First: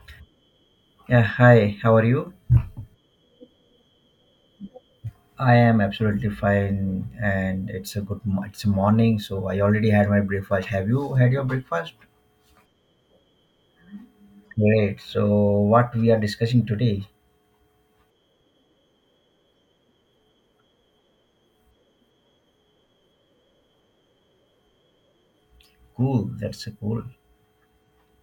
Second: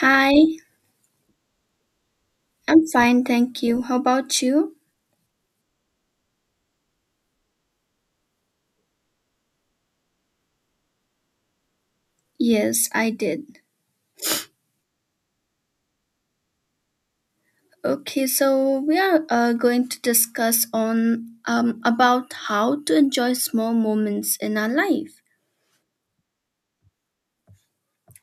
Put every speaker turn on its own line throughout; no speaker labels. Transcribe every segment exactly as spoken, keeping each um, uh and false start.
Hi,
Yeah, hi. How are you?
I'm fine, thank you. How about you?
I am absolutely fine, and it's a good. mo- It's a morning, so I already had my breakfast. Have you had your breakfast?
Yes, I did.
Great. So, what we are discussing today?
Okay, so we are uh, going to discuss on um, about how to enjoy small moments in our life.
Cool. That's a cool.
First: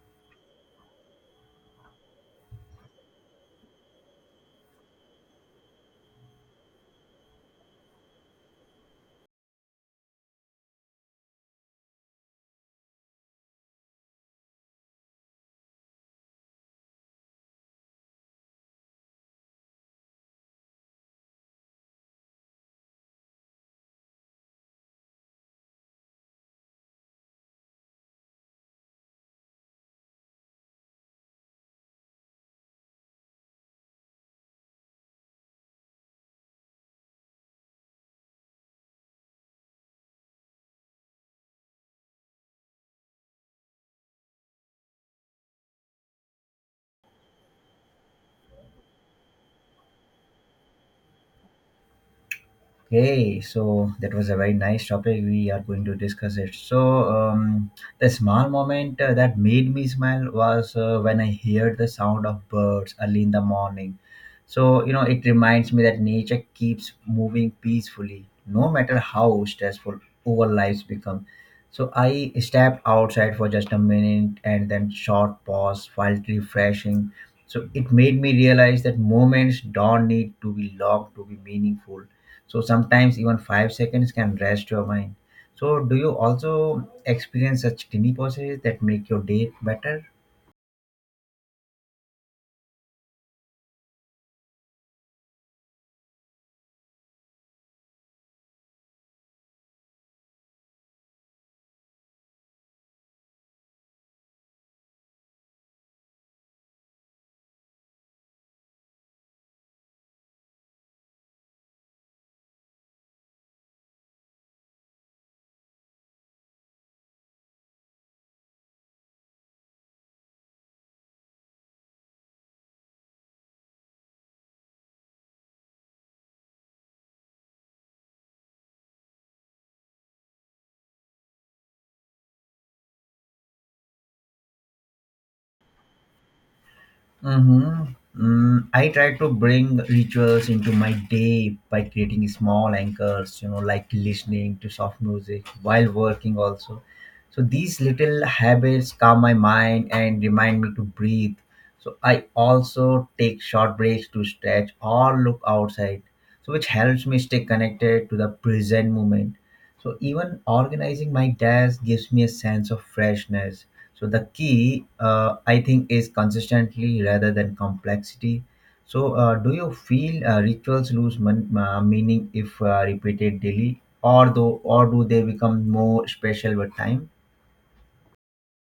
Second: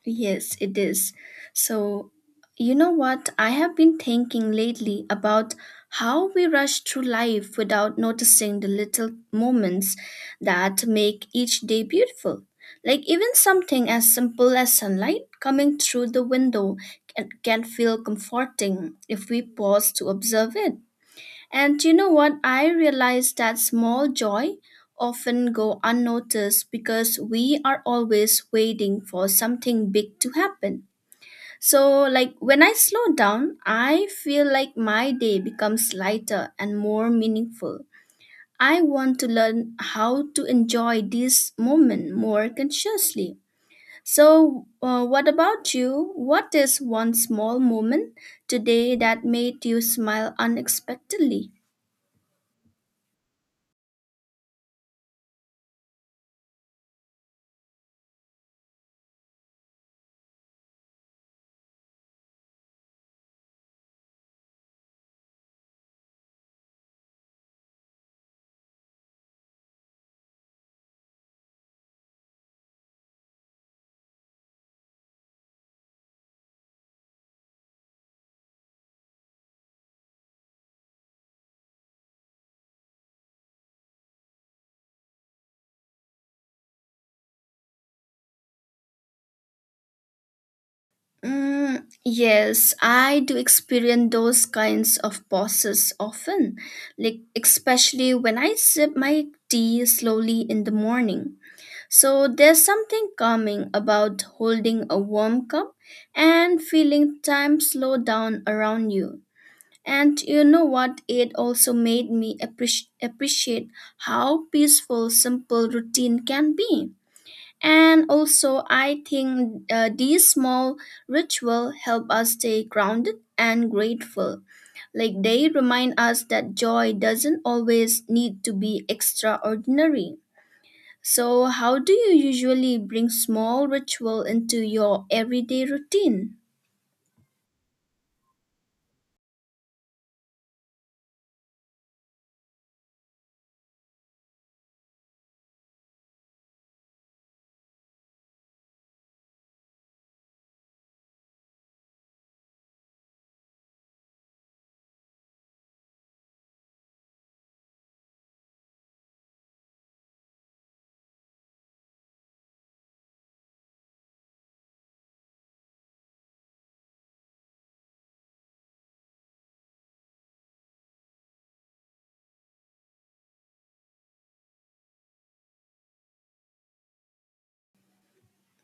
Yes, it is. So, you know what? I have been thinking lately about how we rush through life without noticing the little moments that make each day beautiful. Like, even something as simple as sunlight coming through the window can, can feel comforting if we pause to observe it. And you know what? I realized that small joy often go unnoticed because we are always waiting for something big to happen. So like when I slow down, I feel like my day becomes lighter and more meaningful. I want to learn how to enjoy this moment more consciously. So, uh, what about you? What is one small moment today that made you smile unexpectedly?
Okay, so that was a very nice topic. We are going to discuss it. So, um, the small moment uh, that made me smile was uh, when I heard the sound of birds early in the morning. So, you know, it reminds me that nature keeps moving peacefully, no matter how stressful our lives become. So, I stepped outside for just a minute and then short pause while refreshing. So, it made me realize that moments don't need to be long to be meaningful, so sometimes even five seconds can rest your mind. So do you also experience such tiny pauses that make your day better?
Mm, yes, I do experience those kinds of pauses often, like especially when I sip my tea slowly in the morning. So there's something calming about holding a warm cup and feeling time slow down around you. And you know what? It also made me appreci- appreciate how peaceful simple routine can be. And also, I think uh, these small rituals help us stay grounded and grateful. Like they remind us that joy doesn't always need to be extraordinary. So, how do you usually bring small ritual into your everyday routine?
Mm-hmm. Mm, I try to bring rituals into my day by creating small anchors, you know, like listening to soft music while working also. So these little habits calm my mind and remind me to breathe. So I also take short breaks to stretch or look outside, so which helps me stay connected to the present moment. So even organizing my desk gives me a sense of freshness. So the key, uh, I think, is consistently rather than complexity. So uh, do you feel uh, rituals lose mon- uh, meaning if uh, repeated daily, or though, or do they become more special with time?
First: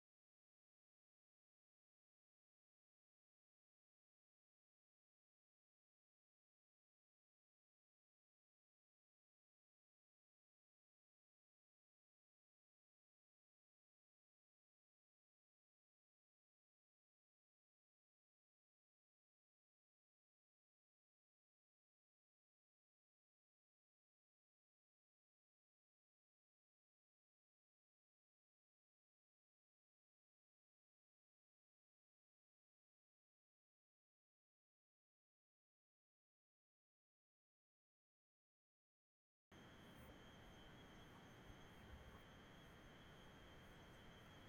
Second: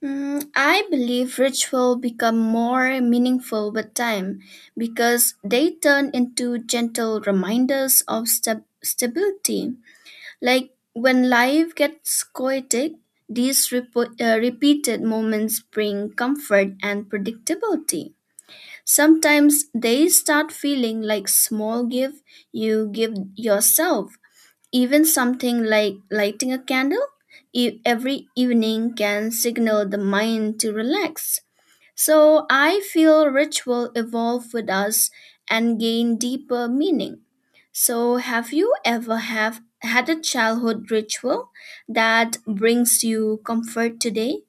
Mm, I believe ritual become more meaningful with time because they turn into gentle reminders of stab- stability. Like when life gets chaotic, these repo- uh, repeated moments bring comfort and predictability. Sometimes they start feeling like small gift you give yourself. Even something like lighting a candle e- every evening can signal the mind to relax. So I feel ritual evolve with us and gain deeper meaning. So have you ever have had a childhood ritual that brings you comfort today?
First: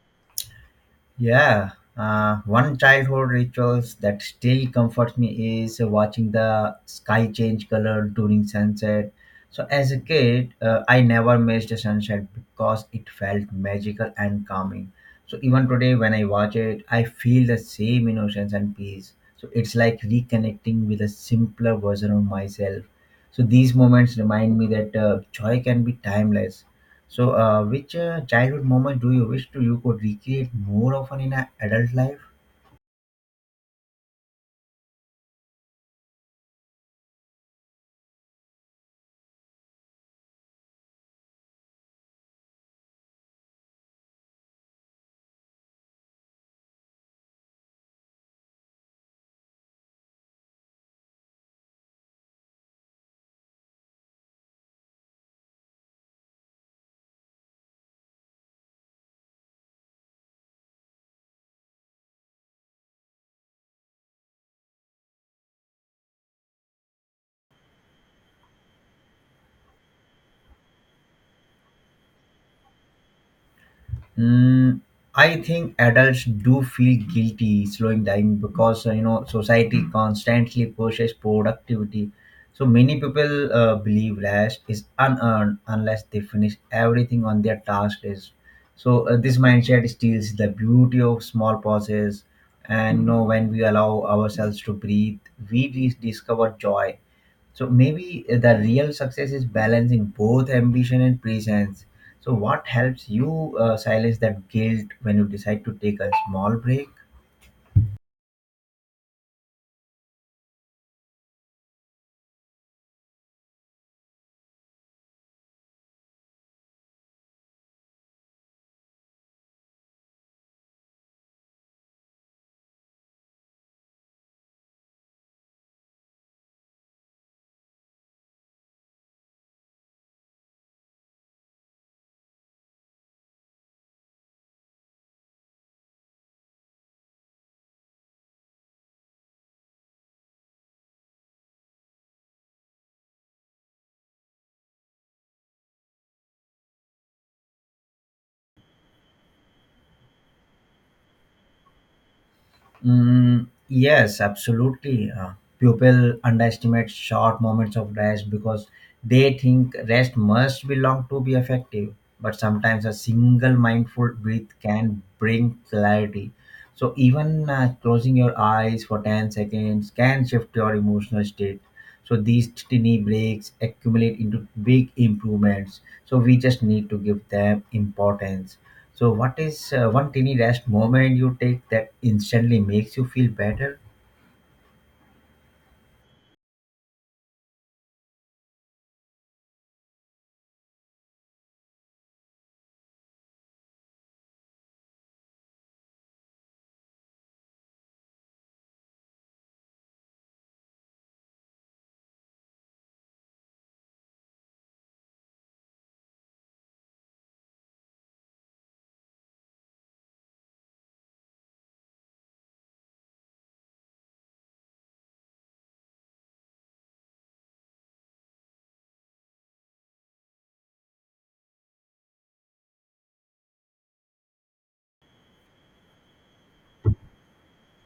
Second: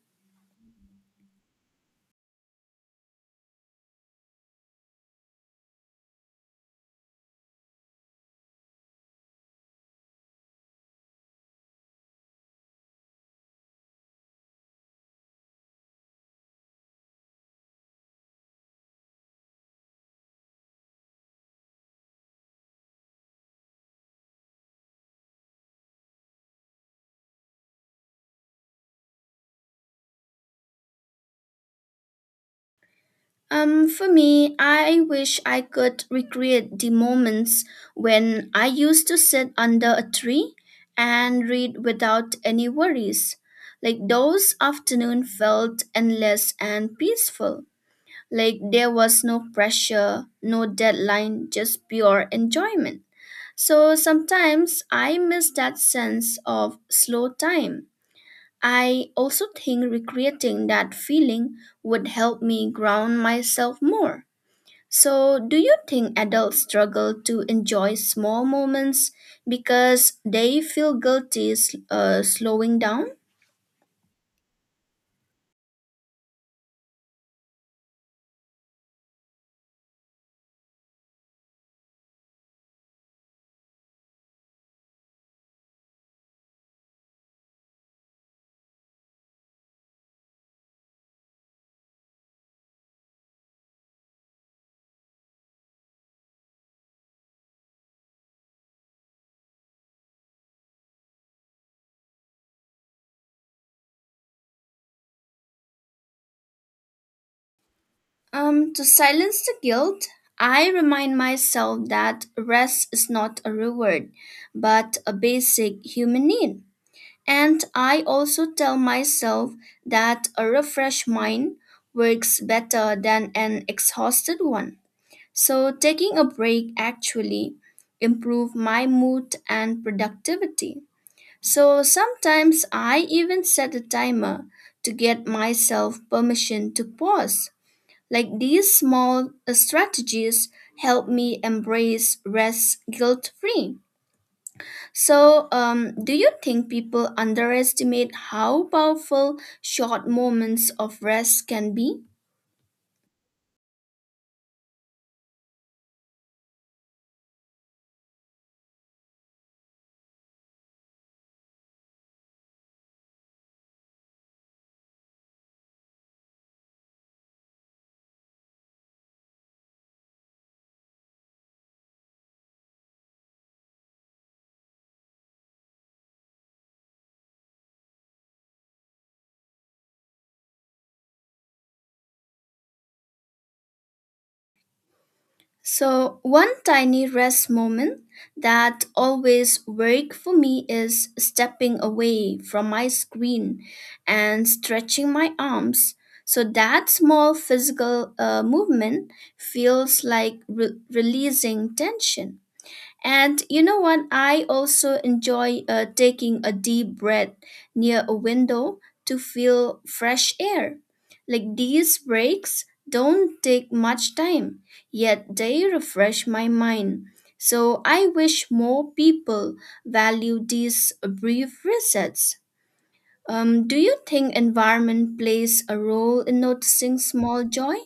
Yeah, uh, one childhood rituals that still comforts me is watching the sky change color during sunset. So as a kid, uh, I never missed a sunset because it felt magical and calming. So even today, when I watch it, I feel the same innocence and peace. So it's like reconnecting with a simpler version of myself. So these moments remind me that uh, joy can be timeless. So, uh, which uh, childhood moment do you wish to you could recreate more often in a adult life?
Um, for me, I wish I could recreate the moments when I used to sit under a tree and read without any worries. Like those afternoon felt endless and peaceful. Like there was no pressure, no deadline, just pure enjoyment. So sometimes I miss that sense of slow time. I also think recreating that feeling would help me ground myself more. So, do you think adults struggle to enjoy small moments because they feel guilty s- uh, slowing down?
Mm, I think adults do feel guilty slowing down because uh, you know society constantly pushes productivity. So many people uh, believe rest is unearned unless they finish everything on their task list. So uh, this mindset steals the beauty of small pauses, and you know when we allow ourselves to breathe, we dis- discover joy. So maybe the real success is balancing both ambition and presence. So what helps you uh, silence that guilt when you decide to take a small break?
Um, to silence the guilt, I remind myself that rest is not a reward, but a basic human need. And I also tell myself that a refreshed mind works better than an exhausted one. So taking a break actually improve my mood and productivity. So sometimes I even set a timer to get myself permission to pause. Like these small uh, strategies help me embrace rest guilt free. So, um, do you think people underestimate how powerful short moments of rest can be?
Mm, yes, absolutely. Uh, people underestimate short moments of rest because they think rest must be long to be effective. But sometimes a single mindful breath can bring clarity. So even uh, closing your eyes for ten seconds can shift your emotional state. So these tiny breaks accumulate into big improvements. So we just need to give them importance. So, what is uh, one tiny rest moment you take that instantly makes you feel better?
So, one tiny rest moment that always work for me is stepping away from my screen and stretching my arms. So that small physical uh, movement feels like re- releasing tension. And you know what? I also enjoy uh, taking a deep breath near a window to feel fresh air. Like these breaks don't take much time, yet they refresh my mind. So I wish more people value these brief resets. Um, do you think environment plays a role in noticing small joy?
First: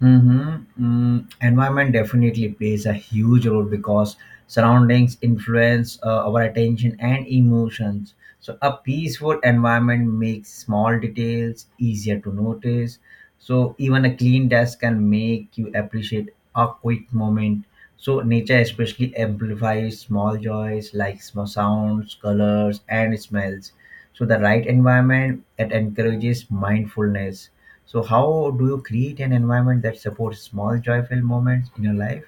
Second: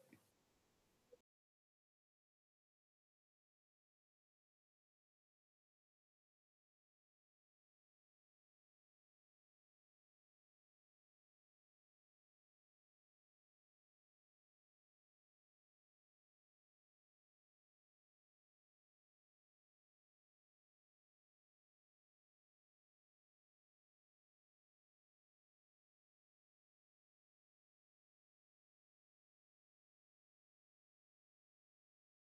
Mm-hmm. Mm, environment definitely plays a huge role because surroundings influence uh, our attention and emotions. So, a peaceful environment makes small details easier to notice. So, even a clean desk can make you appreciate a quick moment. So, nature especially amplifies small joys like small sounds, colors, and smells. So the right environment that encourages mindfulness. So how do you create an environment that supports small joyful moments in your life?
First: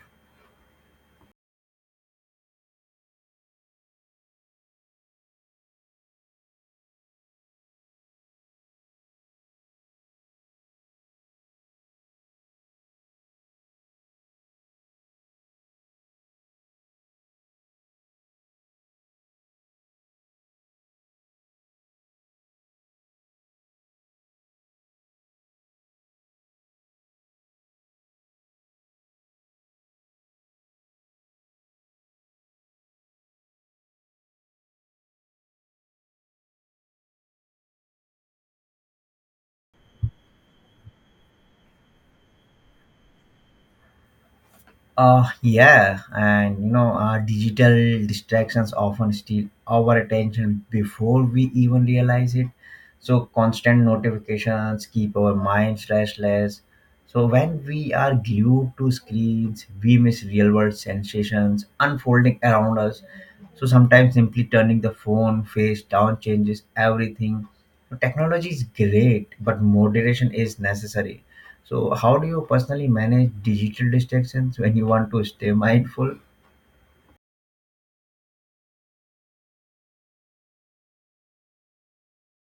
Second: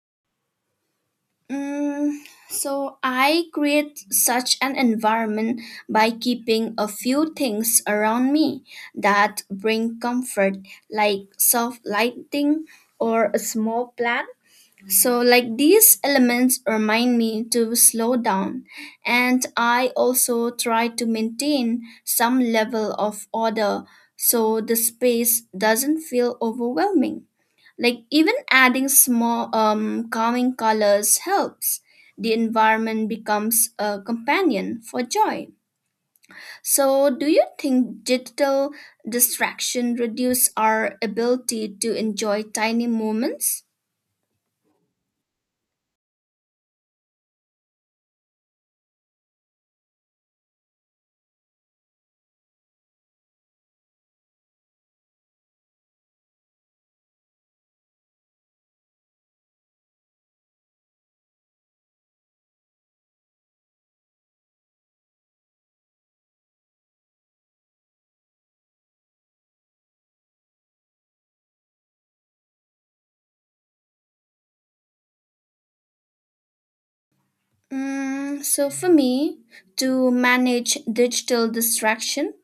Mm, so I create such an environment by keeping a few things around me that bring comfort, like soft lighting or a small plant so, like these elements remind me to slow down, and I also try to maintain some level of order so the space doesn't feel overwhelming. Like, even adding small um, calming colors helps. The environment becomes a companion for joy. So, do you think digital distraction reduce our ability to enjoy tiny moments?
Uh, yeah, and you know, uh, digital distractions often steal our attention before we even realize it. So, constant notifications keep our minds restless. So, when we are glued to screens, we miss real world sensations unfolding around us. So, sometimes simply turning the phone face down changes everything. So, technology is great, but moderation is necessary. So, how do you personally manage digital distractions when you want to stay mindful?
Mm, so for me, to manage digital distraction,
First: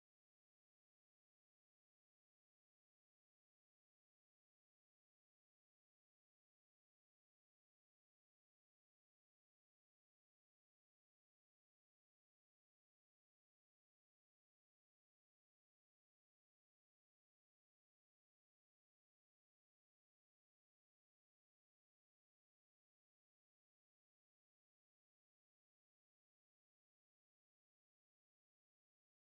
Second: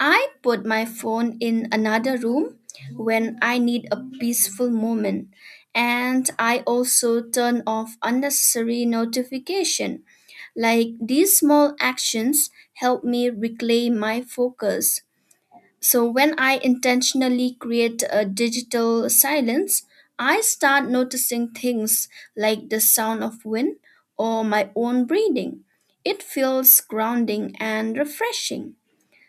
I put my phone in another room when I need a peaceful moment. And I also turn off unnecessary notification. Like these small actions help me reclaim my focus. So when I intentionally create a digital silence, I start noticing things like the sound of wind or my own breathing. It feels grounding and refreshing.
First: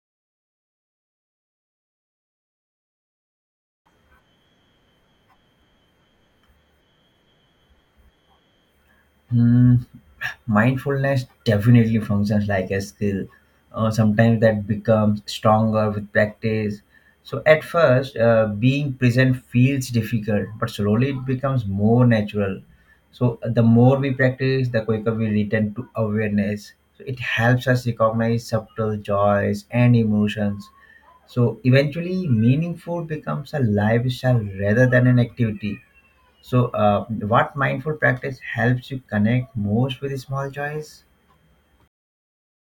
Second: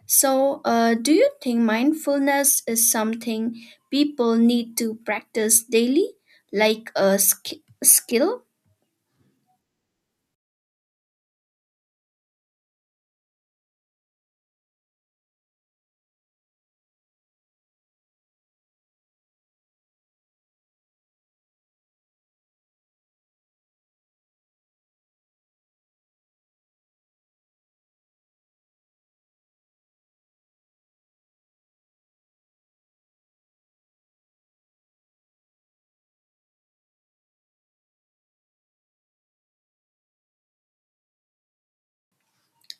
So, uh, do you think mindfulness is something people need to practice daily, like a sk- skill?
Hmm, mindfulness definitely functions like a skill. Uh, sometimes that becomes stronger with practice. So, at first, uh, being present feels difficult, but slowly it becomes more natural. So, the more we practice, the quicker we return to awareness. So, it helps us recognize subtle joys and emotions. So eventually, meaningful becomes a lifestyle rather than an activity. So, uh, what mindful practice helps you connect most with small joys?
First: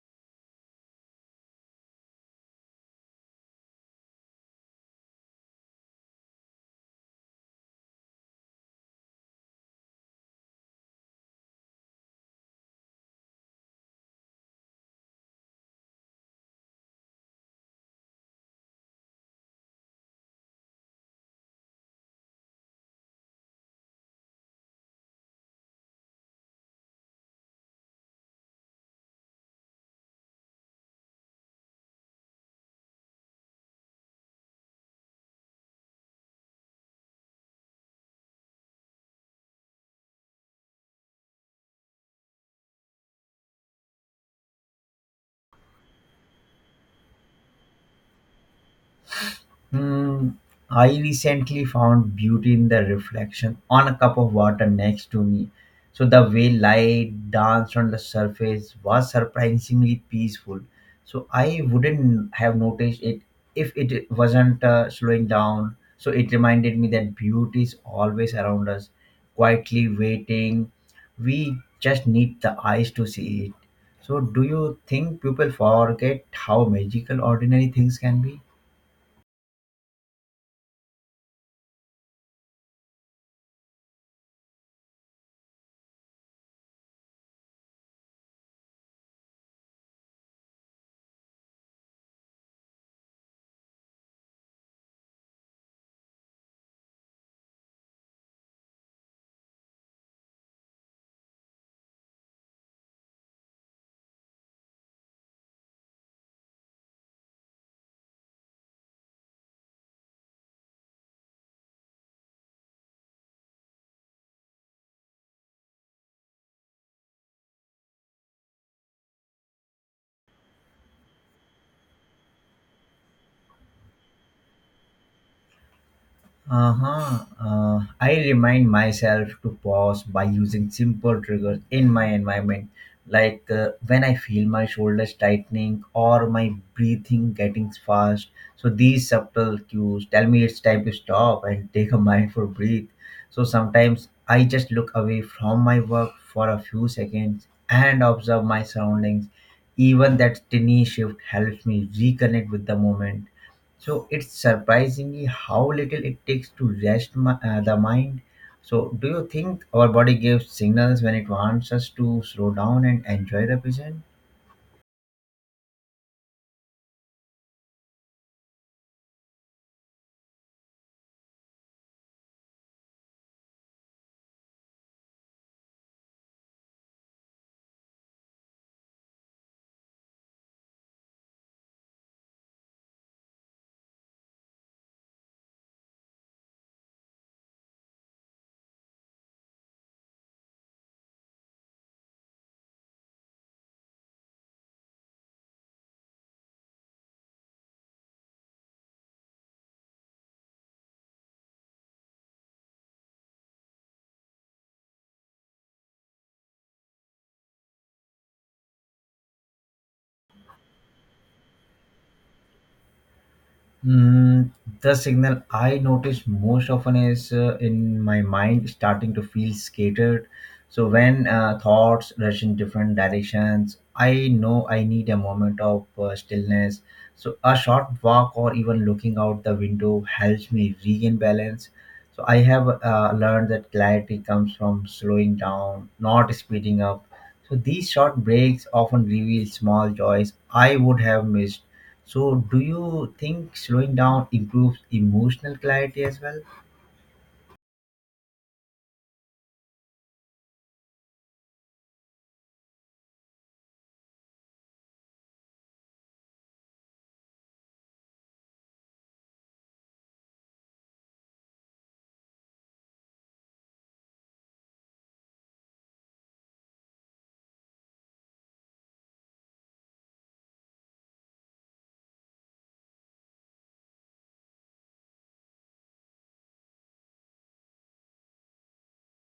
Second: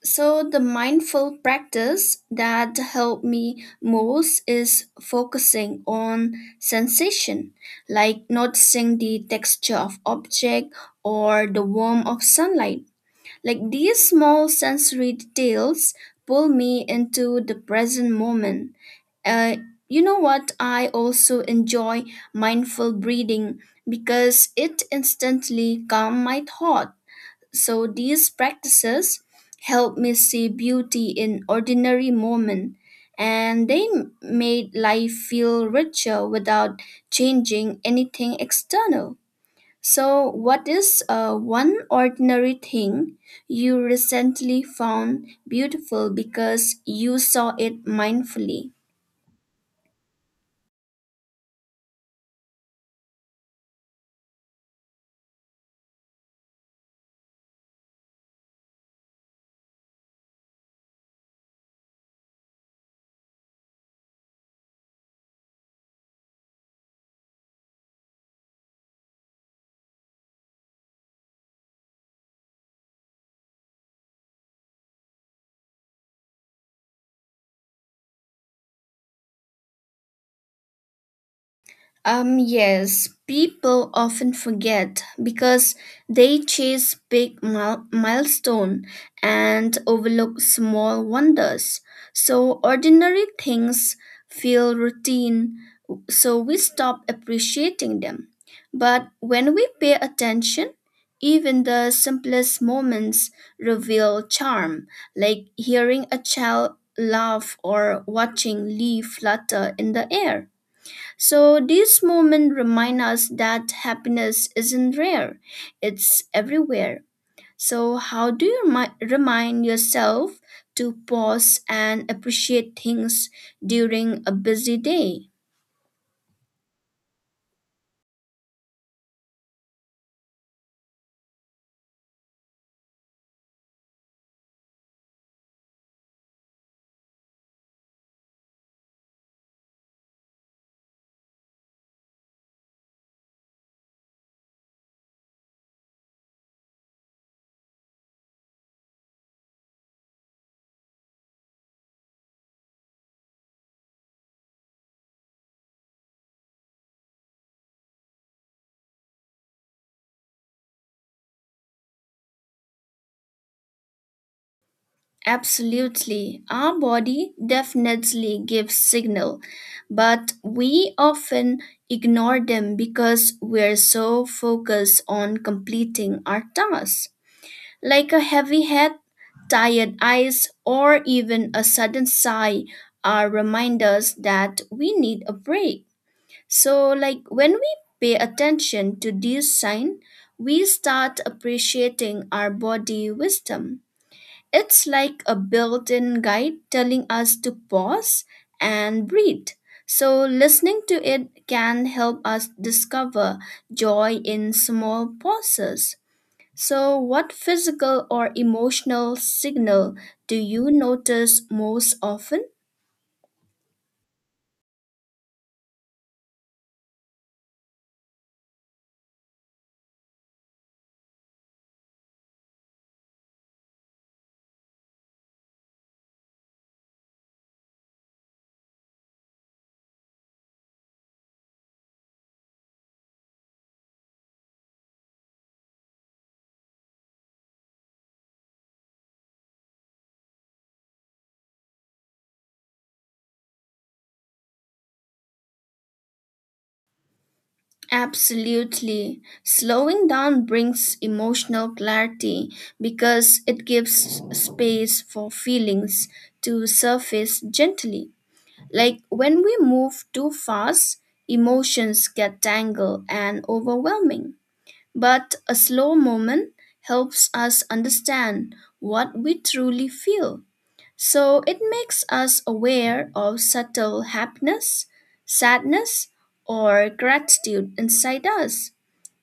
So, the mindful practice that helped me most is focusing on sensation, like noticing the texture of object or the warmth of sunlight. Like these small sensory details pull me into the present moment. Uh, you know what? I also enjoy mindful breathing because it instantly calms my thoughts so these practices helped me see beauty in ordinary moments, and they m- made life feel richer without changing anything external. So, what is uh, one ordinary thing you recently found beautiful because you saw it mindfully?
Hmm, I recently found beauty in the reflection on a cup of water next to me. So the way light danced on the surface was surprisingly peaceful. So I wouldn't have noticed it if it wasn't uh, slowing down. So it reminded me that beauty is always around us, quietly waiting. We just need the eyes to see it. So do you think people forget how magical ordinary things can be?
Um, yes, people often forget because they chase big mil- milestone and overlook small wonders. So ordinary things feel routine, so we stop appreciating them. But when we pay attention, even the simplest moments reveal charm, like hearing a child laugh or watching leaf flutter in the air. So these moments remind us that happiness isn't rare, it's everywhere. So how do you remi- remind yourself to pause and appreciate things during a busy day?
Uh-huh. Uh, I remind myself to pause by using simple triggers in my environment, like uh, when I feel my shoulders tightening or my breathing getting fast. So these subtle cues tell me it's time to stop and take a mindful breath. So sometimes I just look away from my work for a few seconds and observe my surroundings. Even that tiny shift helps me reconnect with the moment. So it's surprisingly how little it takes to rest my, uh, the mind. So do you think our body gives signals when it wants us to slow down and enjoy the present?
Absolutely. Our body definitely gives signal, but we often ignore them because we're so focused on completing our tasks. Like a heavy head, tired eyes, or even a sudden sigh are reminders that we need a break. So like when we pay attention to these signs, we start appreciating our body wisdom. It's like a built-in guide telling us to pause and breathe. So listening to it can help us discover joy in small pauses. So, what physical or emotional signal do you notice most often?
Mm, the signal I notice most often is uh, in my mind starting to feel scattered. So when uh, thoughts rush in different directions, I know I need a moment of uh, stillness. So a short walk or even looking out the window helps me regain balance. So I have uh, learned that clarity comes from slowing down, not speeding up. So these short breaks often reveal small joys I would have missed. So do you think slowing down improves emotional clarity as well?
Absolutely. Slowing down brings emotional clarity because it gives space for feelings to surface gently. Like when we move too fast, emotions get tangled and overwhelming. But a slow moment helps us understand what we truly feel. So it makes us aware of subtle happiness, sadness, or gratitude inside us.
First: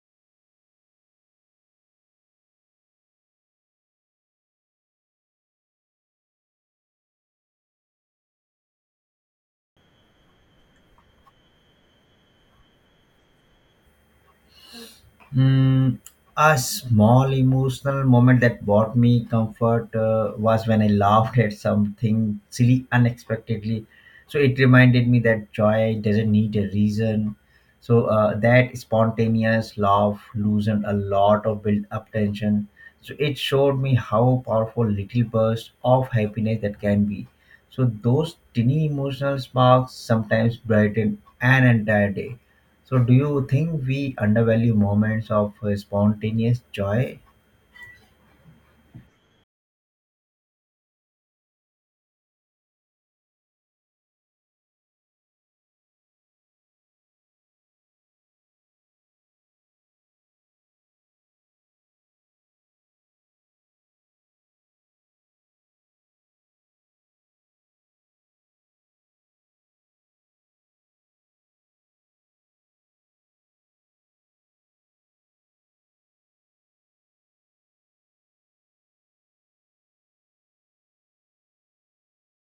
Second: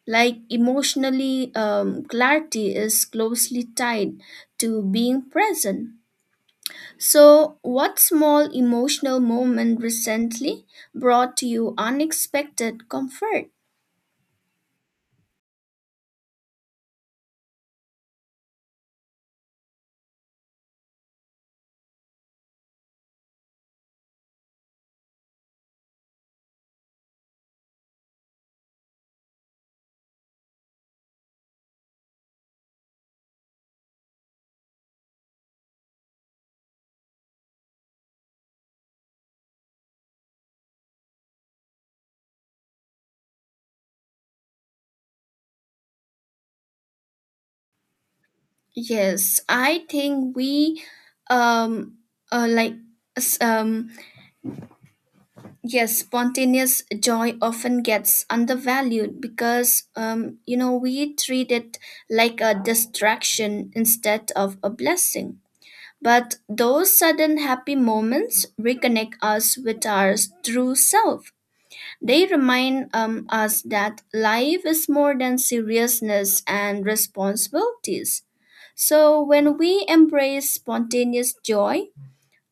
Like emotionally, um, clarity is closely tied to being present. So, what small emotional moment recently brought you unexpected comfort?
Mm, a small emotional moment that brought me comfort uh, was when I laughed at something silly unexpectedly. So it reminded me that joy doesn't need a reason. So uh, that spontaneous laugh loosened a lot of built up tension. So it showed me how powerful little bursts of happiness that can be. So those tiny emotional sparks sometimes brighten an entire day. So, do you think we undervalue moments of uh, spontaneous joy?
Yes, I think we, um, uh, like, s- um, Yes, spontaneous joy often gets undervalued because, um, you know, we treat it like a distraction instead of a blessing. But those sudden happy moments reconnect us with our true self. They remind um, us that life is more than seriousness and responsibilities. So when we embrace spontaneous joy,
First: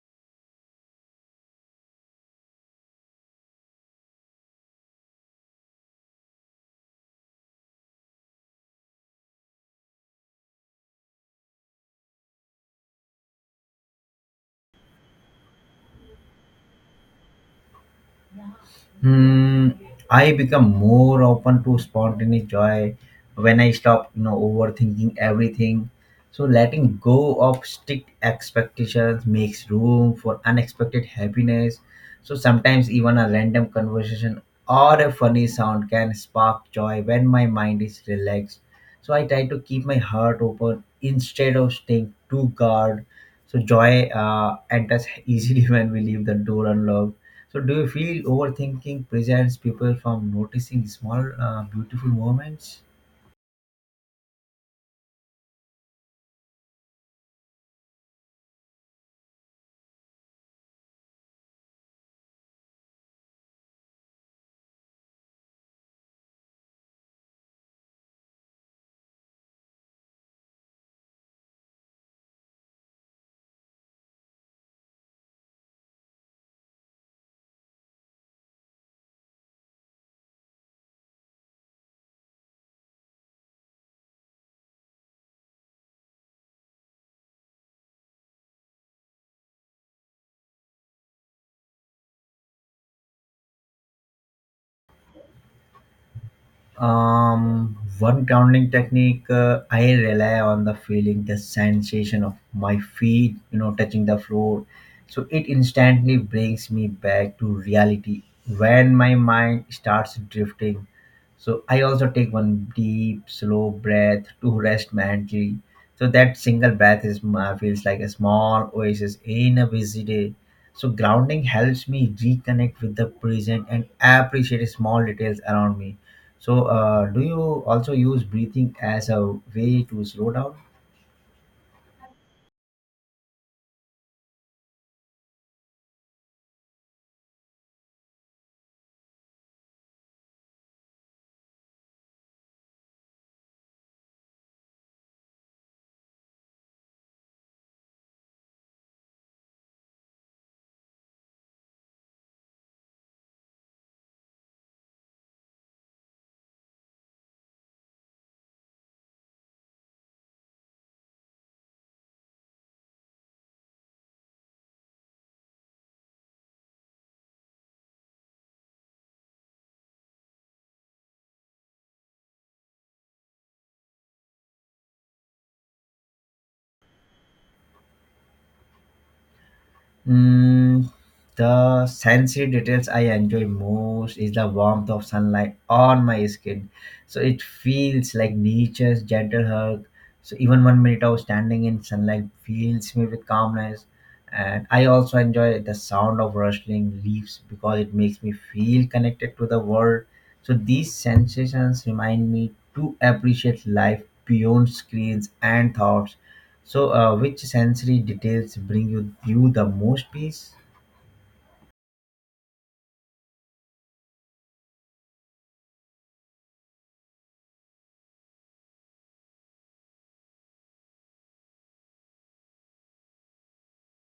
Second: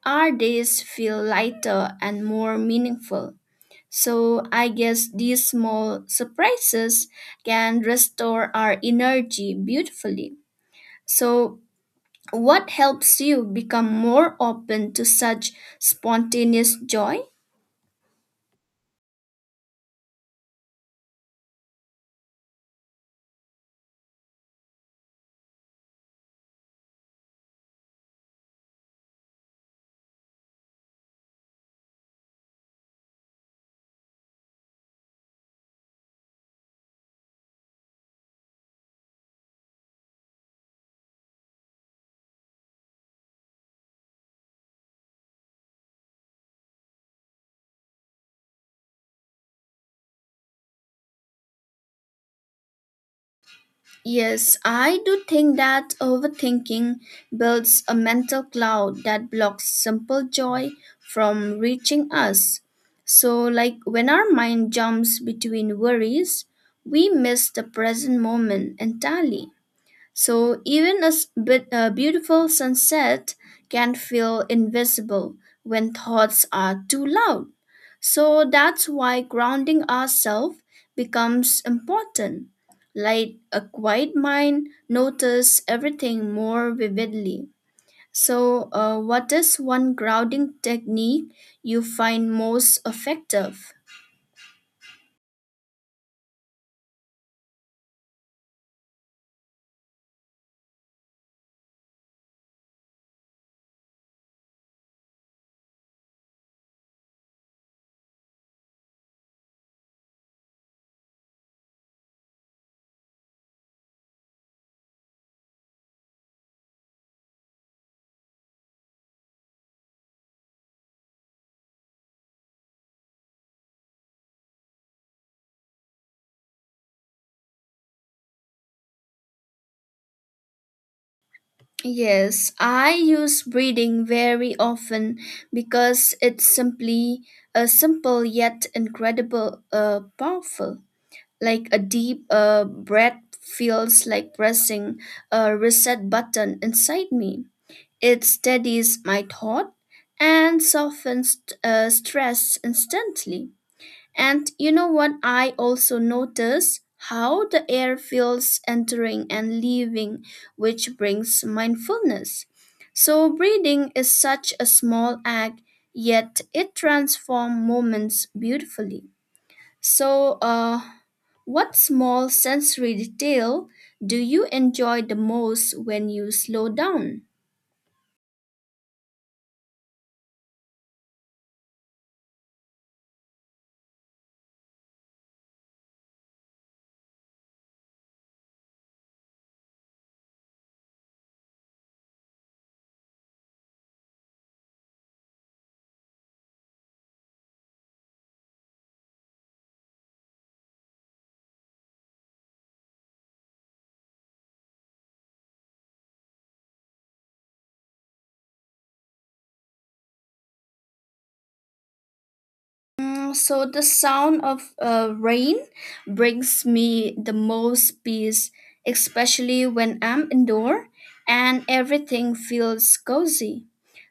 our days feel lighter and more meaningful. So I guess these small surprises can restore our energy beautifully. So, what helps you become more open to such spontaneous joy?
Hmm, I become more open to spontaneous joy when I stop, you know, overthinking everything. So letting go of strict expectations makes room for unexpected happiness. So sometimes even a random conversation or a funny sound can spark joy when my mind is relaxed. So I try to keep my heart open instead of staying too guard. So joy uh, enters easily when we leave the door unlocked. So, do you feel overthinking prevents people from noticing small, uh, beautiful moments?
Yes, I do think that overthinking builds a mental cloud that blocks simple joy from reaching us. So, like when our mind jumps between worries, we miss the present moment entirely. So even a s- bit, a beautiful sunset can feel invisible when thoughts are too loud. So that's why grounding ourselves becomes important. Like a quiet mind notice everything more vividly. So, uh, what is one grounding technique you find most effective?
Um, one grounding technique uh, I rely on the feeling, the sensation of my feet, you know, touching the floor. So it instantly brings me back to reality when my mind starts drifting. So I also take one deep, slow breath to rest mentally. So that single breath is my, feels like a small oasis in a busy day. So grounding helps me reconnect with the present and appreciate small details around me. So, uh, do you also use breathing as a way to slow down?
Yes, I use breathing very often because it's simply a simple yet incredible uh, powerful. Like a deep uh, breath feels like pressing a reset button inside me. It steadies my thought and softens uh, stress instantly. And you know what? I also notice how the air feels entering and leaving, which brings mindfulness. So, breathing is such a small act, yet it transforms moments beautifully. So, uh, what small sensory detail do you enjoy the most when you slow down?
Mm, the sensory details I enjoy most is the warmth of sunlight on my skin. So it feels like nature's gentle hug. So even one minute of standing in sunlight fills me with calmness. And I also enjoy the sound of rustling leaves because it makes me feel connected to the world. So these sensations remind me to appreciate life beyond screens and thoughts. So, uh, which sensory details bring you you the most peace?
Mm, so the sound of uh, rain brings me the most peace, especially when I'm indoor and everything feels cozy.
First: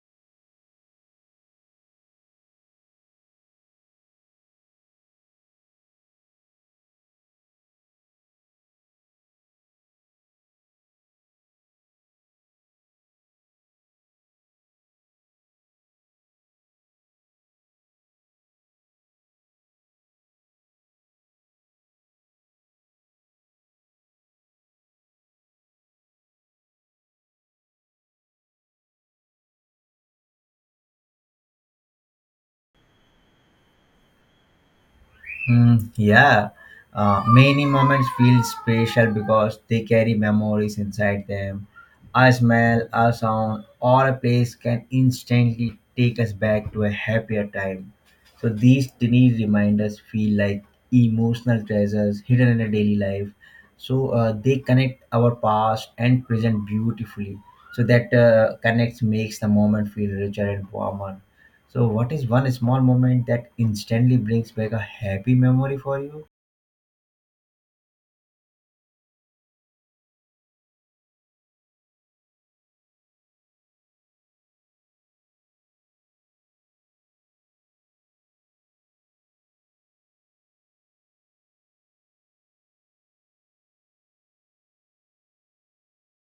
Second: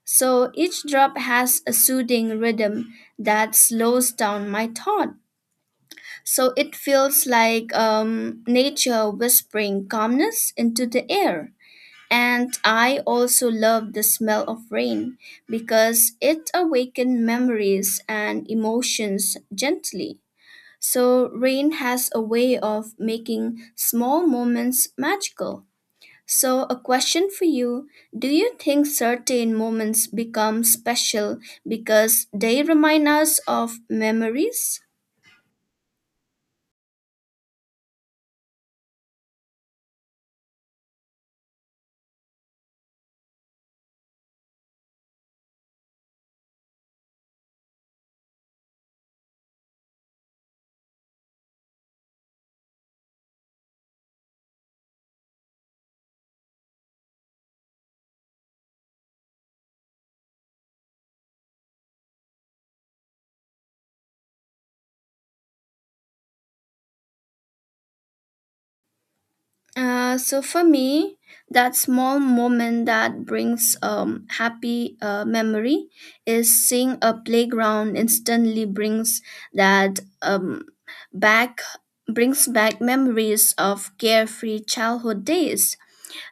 So each drop has a soothing rhythm that slows down my thought. So it feels like um, nature whispering calmness into the air. And I also love the smell of rain because it awakens memories and emotions gently. So, rain has a way of making small moments magical. So, a question for you. Do you think certain moments become special because they remind us of memories?
Mm, yeah, uh, many moments feel special because they carry memories inside them. A smell, a sound, or a place can instantly take us back to a happier time. So these tiny reminders feel like emotional treasures hidden in a daily life. So uh, they connect our past and present beautifully. So that uh, connects makes the moment feel richer and warmer. So, what is one small moment that instantly brings back a happy memory for you?
Uh, so for me, that small moment that brings um happy uh, memory is seeing a playground instantly brings that um back brings back memories of carefree childhood days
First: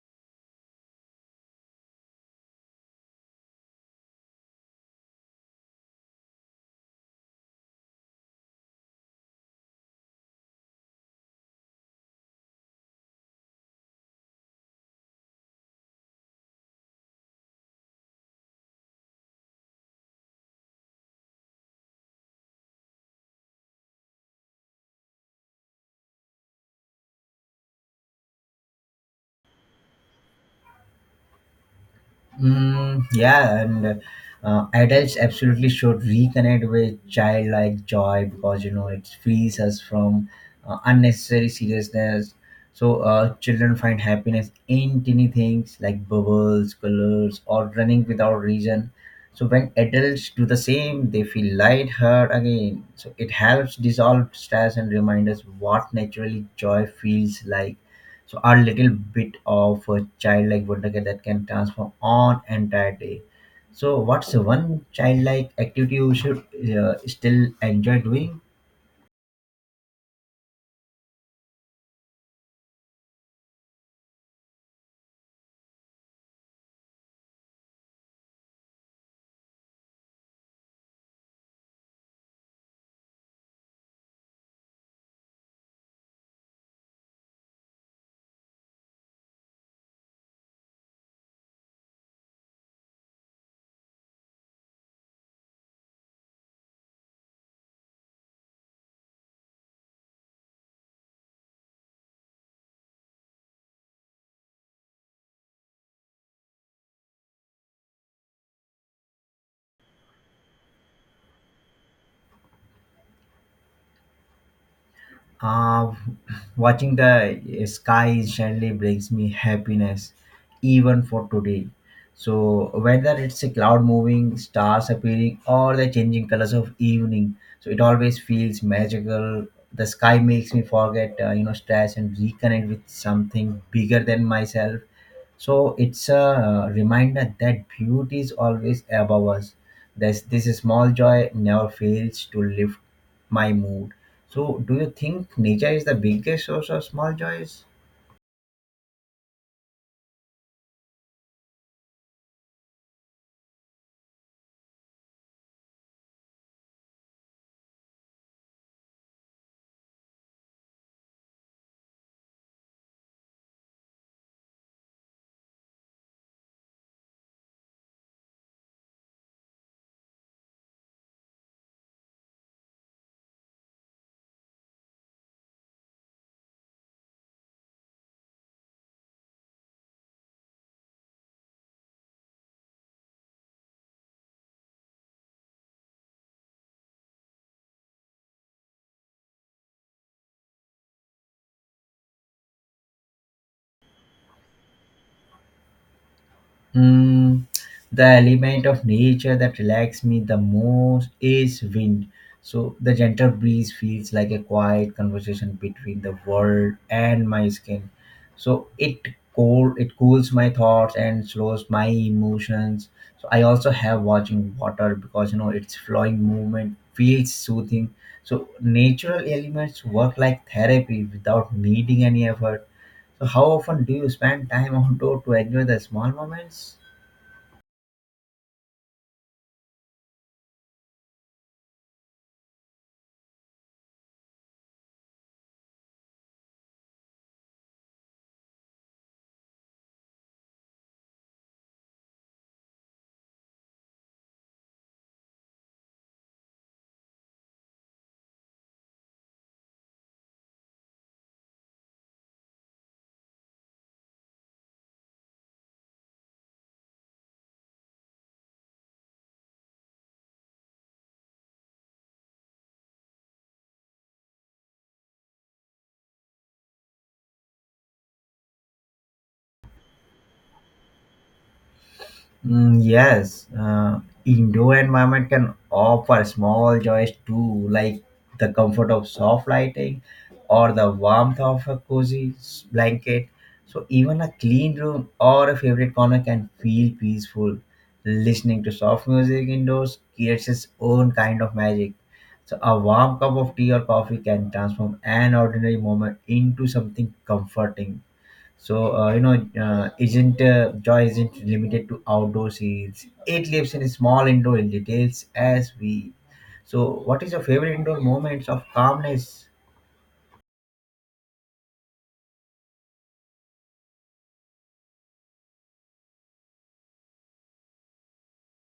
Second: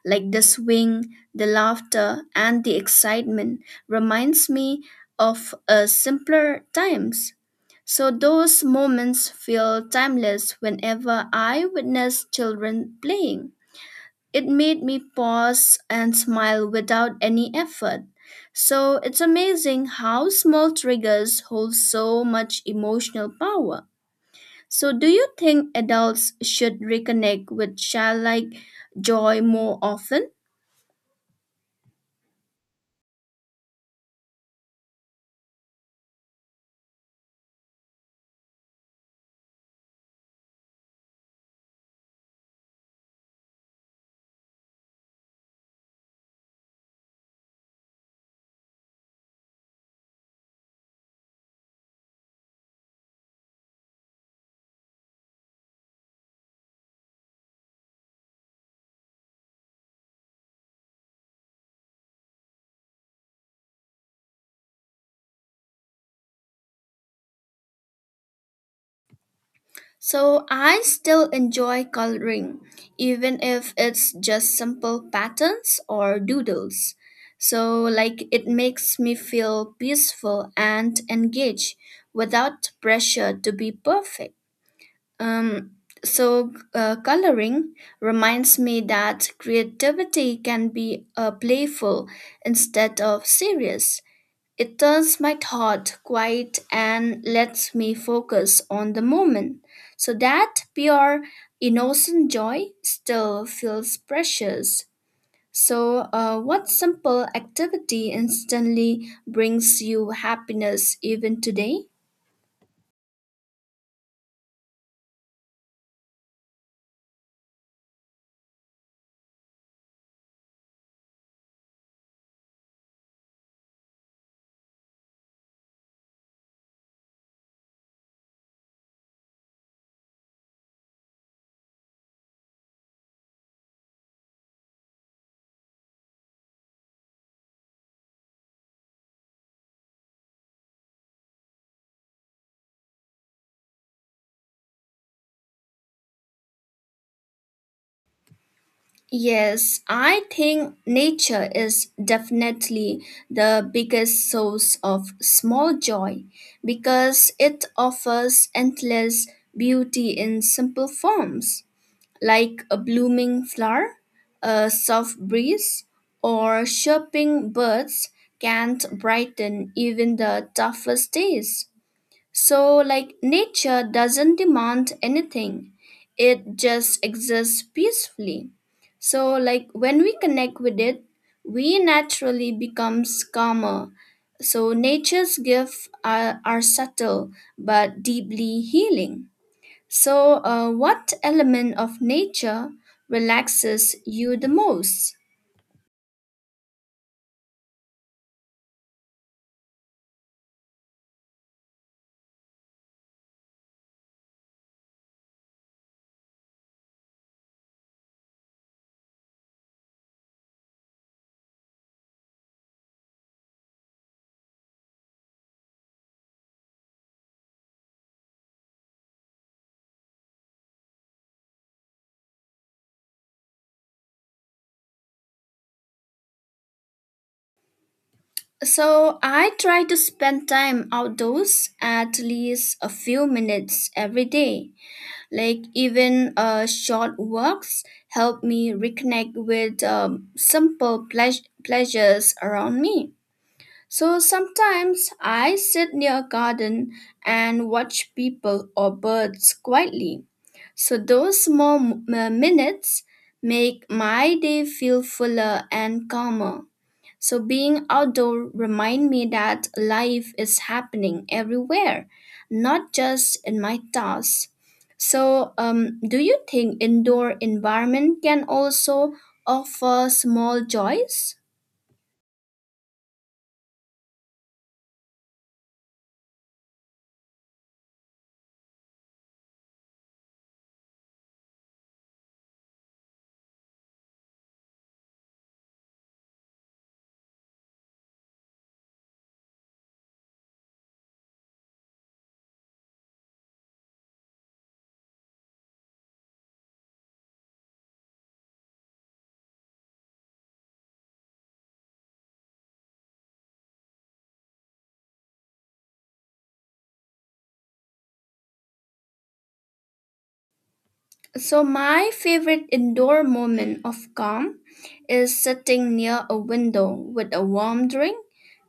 like the swing, the laughter, and the excitement reminds me of uh, simpler times. So those moments feel timeless whenever I witness children playing. It made me pause and smile without any effort. So it's amazing how small triggers hold so much emotional power. So, do you think adults should reconnect with childlike joy more often?
Mm, yeah, and uh, adults absolutely should reconnect with childlike joy because you know it frees us from uh, unnecessary seriousness. So uh, children find happiness in tiny things like bubbles, colors, or running without reason. So when adults do the same, they feel lighthearted again. So it helps dissolve stress and remind us what naturally joy feels like. So our little bit of a childlike wonderkid that can transform on entire day. So what's one childlike activity you should uh, still enjoy doing?
So I still enjoy coloring, even if it's just simple patterns or doodles. So, like, it makes me feel peaceful and engaged without pressure to be perfect. Um, so, uh, Coloring reminds me that creativity can be uh, playful instead of serious. It turns my thought quiet and lets me focus on the moment. So that pure, innocent joy still feels precious. So, uh, what simple activity instantly brings you happiness even today?
Uh, Watching the sky suddenly brings me happiness, even for today. So whether it's a cloud moving, stars appearing, or the changing colors of evening, so it always feels magical. The sky makes me forget, uh, you know, stress and reconnect with something bigger than myself. So it's a reminder that beauty is always above us. This this small joy never fails to lift my mood. So, do you think nature is the biggest source of small joys?
Yes, I think nature is definitely the biggest source of small joy because it offers endless beauty in simple forms. Like a blooming flower, a soft breeze, or chirping birds can brighten even the toughest days. So, like, nature doesn't demand anything, it just exists peacefully. So, like, when we connect with it, we naturally becomes calmer. So, nature's gifts are, are subtle but deeply healing. So, uh, what element of nature relaxes you the most?
Mm, the element of nature that relaxes me the most is wind. So the gentle breeze feels like a quiet conversation between the world and my skin. So it cool it cools my thoughts and slows my emotions. So I also have watching water because you know its flowing movement feels soothing. So natural elements work like therapy without needing any effort. So how often do you spend time outdoor to enjoy the small moments?
So, I try to spend time outdoors at least a few minutes every day. Like, even uh, short walks help me reconnect with um, simple pleas- pleasures around me. So sometimes I sit near a garden and watch people or birds quietly. So those small m- uh, minutes make my day feel fuller and calmer. So being outdoor remind me that life is happening everywhere, not just in my tasks. So um, do you think indoor environment can also offer small joys?
Mm, yes, uh, indoor environment can offer small joys too, like the comfort of soft lighting or the warmth of a cozy s- blanket. So even a clean room or a favorite corner can feel peaceful. Listening to soft music indoors creates its own kind of magic. So a warm cup of tea or coffee can transform an ordinary moment into something comforting. So uh, you know, uh, isn't uh, joy isn't limited to outdoor scenes. It lives in small indoor details as we. So, what is your favorite indoor moments of calmness?
So, my favorite indoor moment of calm is sitting near a window with a warm drink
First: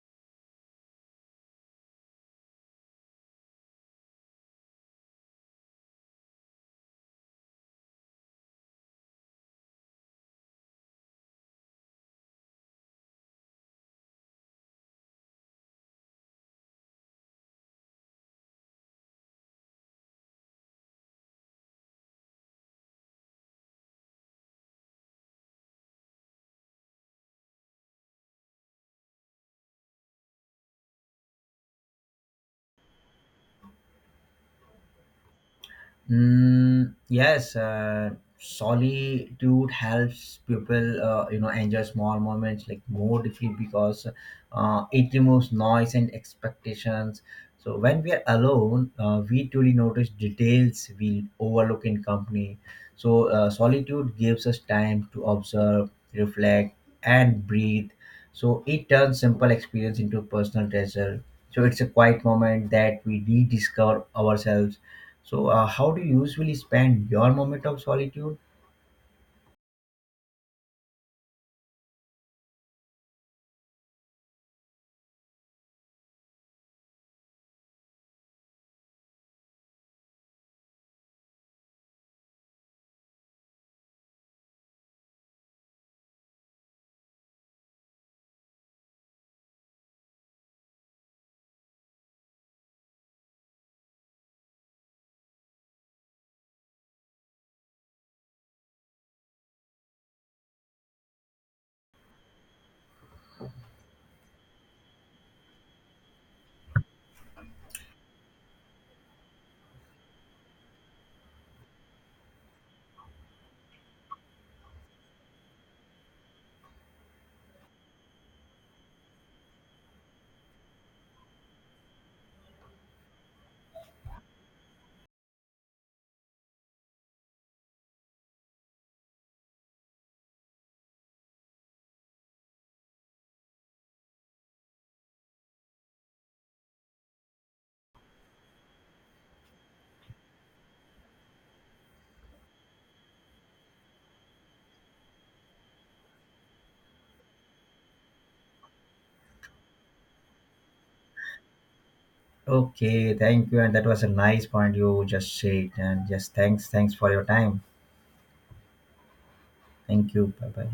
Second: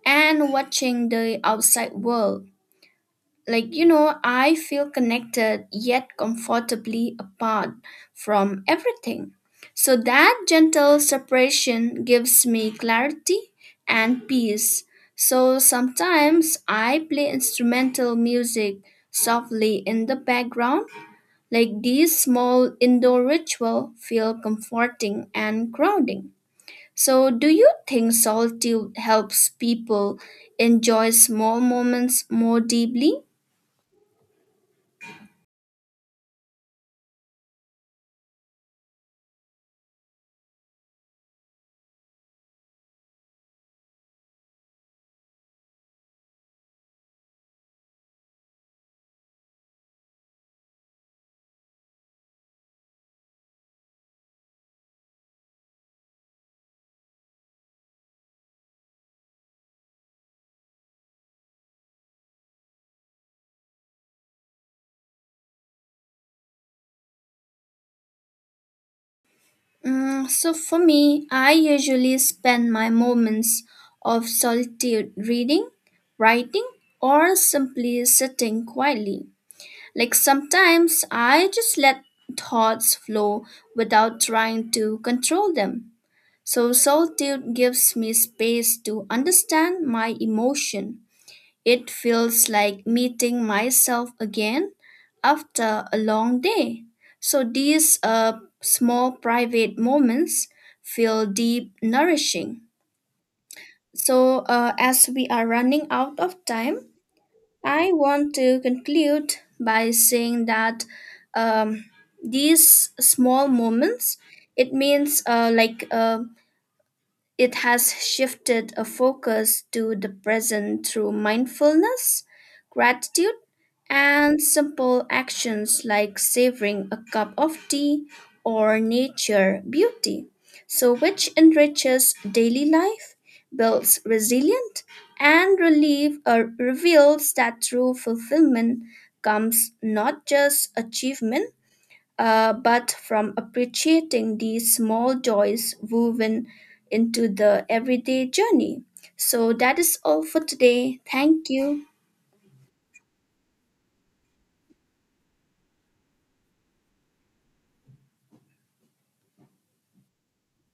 and watching the outside world. Like, you know, I feel connected yet comfortably apart from everything. So, that gentle separation gives me clarity and peace. So, sometimes I play instrumental music softly in the background like these small indoor ritual feel comforting and grounding. So do you think solitude helps people enjoy small moments more deeply?
Mm, yes, uh, solitude helps people, uh, you know, enjoy small moments like more deeply because uh, it removes noise and expectations. So when we are alone, uh, we truly notice details we overlook in company. So uh, solitude gives us time to observe, reflect, and breathe. So it turns simple experience into personal treasure. So it's a quiet moment that we rediscover ourselves. So, uh, how do you usually spend your moment of solitude?
Mm, so for me, I usually spend my moments of solitude reading, writing, or simply sitting quietly. Like sometimes I just let thoughts flow without trying to control them. So solitude gives me space to understand my emotion. It feels like meeting myself again after a long day. So these uh, small private moments feel deep nourishing. So uh, as we are running out of time, I want to conclude by saying that um, these small moments it means uh, like uh, it has shifted a focus to the present through mindfulness, gratitude, and simple actions like savoring a cup of tea or nature beauty. So, which enriches daily life, builds resilience, and relief, or reveals that true fulfillment comes not just achievement uh, but from appreciating these small joys woven into the everyday journey. So that is all for today. Thank you.
Okay, thank you. And that was a nice point you just said. And yes, thanks. Thanks for your time. Thank you. Bye bye.